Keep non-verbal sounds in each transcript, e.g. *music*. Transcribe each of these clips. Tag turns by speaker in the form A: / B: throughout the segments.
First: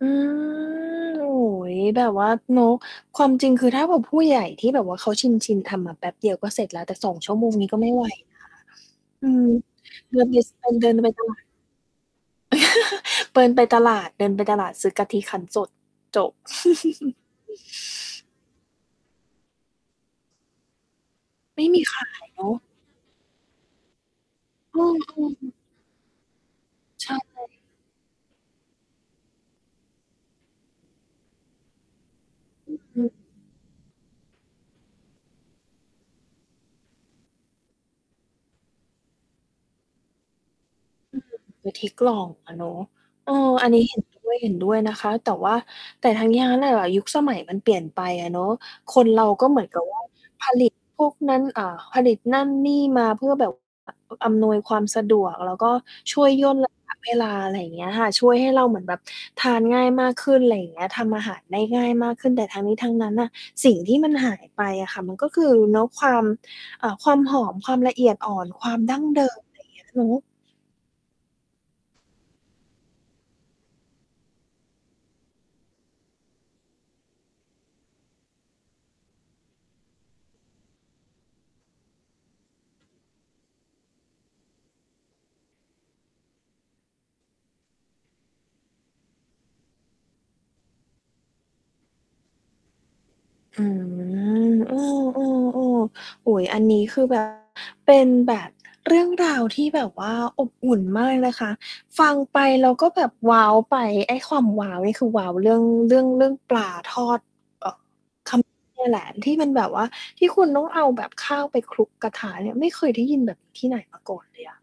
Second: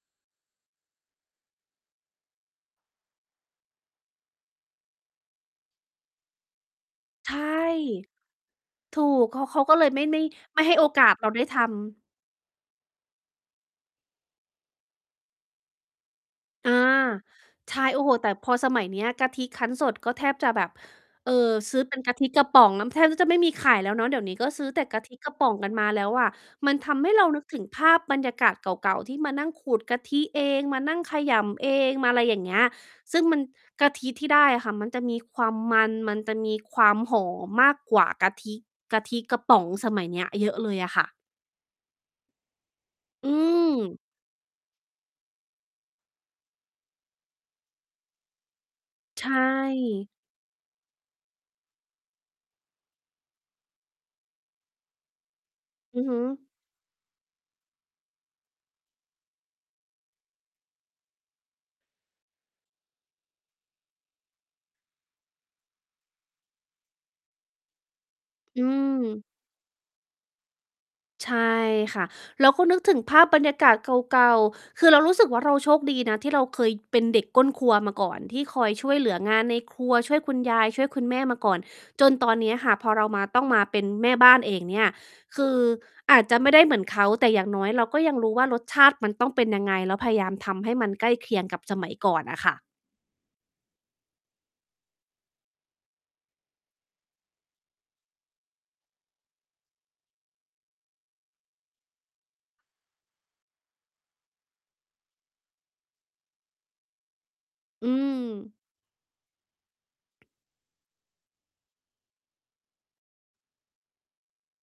A: อืม โอ้โฮ แบบว่าเนาะ ความจริงคือถ้าแบบผู้ใหญ่ที่แบบว่าเขาชิน ๆ ทำอะ แป๊บเดียวก็เสร็จแล้ว แต่ 2
B: ใ
A: ช
B: ช
A: ั่ว
B: ่
A: โมง นี่ก็ไม่ไหวนะ
B: ถูก
A: อื
B: เข
A: ม
B: า เขาก็เลยไม่ ไ
A: ร
B: ม่
A: วม
B: ไม่
A: ต
B: ใ
A: อ
B: ห้
A: น
B: โ
A: เ
B: อ
A: ดิน
B: กา
A: ไป
B: ส
A: ส ต
B: เรา
A: ลา
B: ได้
A: ด
B: ทำ
A: *chuckles* เดินไปตลาด เดินไปตลาด ซื้อกะทิคั้นสด จบ
B: อา
A: *giggles*
B: ใช่ โอ้โฮ แต่พอสมัยเนี้ย กะทิคั้นสดก็แทบจะแบบ เอ่อ
A: ไม่
B: ซื
A: ม
B: ้
A: ี
B: อเป
A: ข
B: ็นก
A: า
B: ะท
A: ย
B: ิก
A: เน
B: ร
A: า
B: ะ
A: ะ
B: ป๋องน้ำแทบจะไม่มีขายแล้วเนาะ เดี๋ยวนี้ก็ซื้อ
A: อื
B: แต่ก
A: ม
B: ะทิ
A: อื
B: กระป๋อ
A: ม
B: งกันมาแล้วอะ มันทำ
A: ใ
B: ให
A: ช
B: ้
A: ่
B: เรานึกถึงภาพบรรยากาศเก่า ๆ ที่มานั่งขูดกะทิเอง มานั่งขยำเอง มาอะไรอย่างเงี้ย
A: อือฮึ
B: ซึ่งมัน กะทิที่ได้อะค่ะ มันจะมีความมัน มันจะมีความหอมมากกว่ากะทิ กะทิกระป๋องสมัยเนี้ยเยอะเลยอะค่ะ
A: อือ กะทิกล่องอะเนาะ
B: อื
A: เออ อันนี้ เ
B: ม
A: ห็น ด้วย เห็นด้วยนะคะ แต่ว่า แต่ทั้งนี้ทั้งนั้นอะ ยุคสมัยมันเปลี่ยนไปอะเนาะ คน
B: ใ
A: เร
B: ช
A: าก็เหมือนกับ ว่า
B: ่
A: ผลิตพวกนั้น อ่า ผลิตนั่นนี่มาเพื่อแบบ อำนวยความสะดวก แล้วก็
B: อือฮ
A: ช
B: ึ
A: ่วยย่น ระยะ เวลา อะไรอย่างเงี้ยค่ะ ช่วยให้เราเหมือนแบบทานง่ายมากขึ้น อะไรอย่างเงี้ย ทำอาหารได้ง่ายมากขึ้น แต่ทั้งนี้ทั้งนั้นน่ะ สิ่งที่มันหายไปอะค่ะ มันก็คือ เนาะ ความ อ่า ความหอม ความละเอียดอ่อน
B: อื
A: ความดั้ง
B: ม
A: เดิม อะไรเงี้ย อือฮึ
B: ใช่ค่ะ เราก็นึกถึงภาพบรรยากาศเก่า ๆ คือเรารู้สึกว่า เราโชคดีนะที่เราเคยเป็นเด็กก้นครัวมาก่อน ที่คอยช่วยเหลืองานในครัว ช่วยคุณยาย ช่วยคุณแม่มาก่อน จนตอนเนี้ยค่ะ พอเรามา ต้องมาเป็นแม่บ้านเองเนี่ย คืออาจจะไม่ได้เหมือนเขา แต่อย่างน้อยเราก็ยังรู้ว่ารสชาติ มันต้องเป็นยังไง แล้วพยายามทำให้มันใกล้เคียงกับสมัยก่อนน่ะค่ะ
A: อืม เออ ๆ ๆ อุ๊ย อันนี้คือ แบบ เป็นแบบเรื่องราวที่แบบว่าอบอุ่นมากนะคะ ฟังไปแล้วก็แบบว้าวไป ไอ้ความว้าวนี่คือ ว้าวเรื่อง เรื่อง เรื่องปลาทอด เอ่อ
B: อื
A: ขมิ
B: ม
A: ้น นี่แหละ ที่มันแบบว่าที่คุณต้องเอาแบบข้าวไปคลุกกระทะเนี่ย ไม่เคยได้ยินแบบนี้ที่ไหนมาก่อนเลยอะ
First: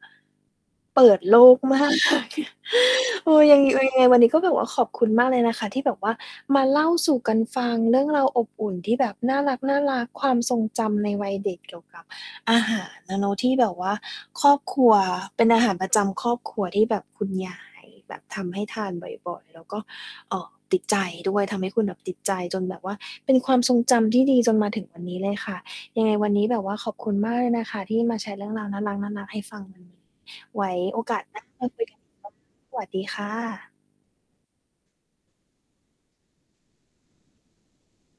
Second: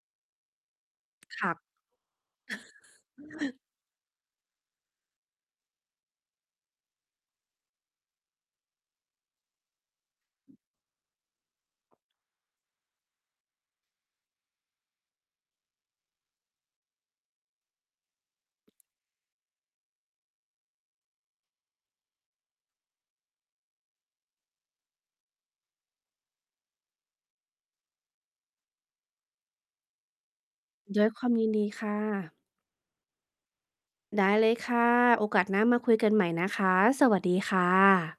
A: เปิดโล
B: ค่ะ
A: ก มาก *chuckles* เออ ยั
B: *chuckles*
A: งไง ยังไงวันนี้ก็แบบว่าขอบคุณมากเลยนะคะ ที่แบบว่ามาเล่าสู่กันฟัง เรื่องราวอบอุ่นที่แบบน่ารัก ๆ ความทรงจำในวัยเด็กเกี่ยวกับอาหารอะเนาะ ที่แบบว่าครอบครัว เป็นอาหารประจำครอบครัวที่แบบคุณยายแบบทำให้ทานบ่อย ๆ แล้วก็ เอ่อ ติดใจด้วย ทำให้คุณแบบติดใจจนแบบว่าเป็นความทรงจำที่ดีจนมาถึงวันนี้เลยค่ะ ยังไงวันนี้แบบว่าขอบคุณมากเลยนะคะที่มาแชร์เรื่องราวน่ารัก ๆ ให้ฟัง ไว้
B: ด
A: โอ
B: ้วย
A: ก
B: ค
A: าส
B: วาม
A: หน้
B: ย
A: า
B: ินด
A: ม
B: ี
A: าค
B: ค
A: ุย
B: ่
A: กันใหม่นะค
B: ะ
A: ะ สวัสดีค่ะ
B: ได้เลยค่ะ โอกาสหน้ามาคุยกันใหม่นะคะ สวัสดีค่ะ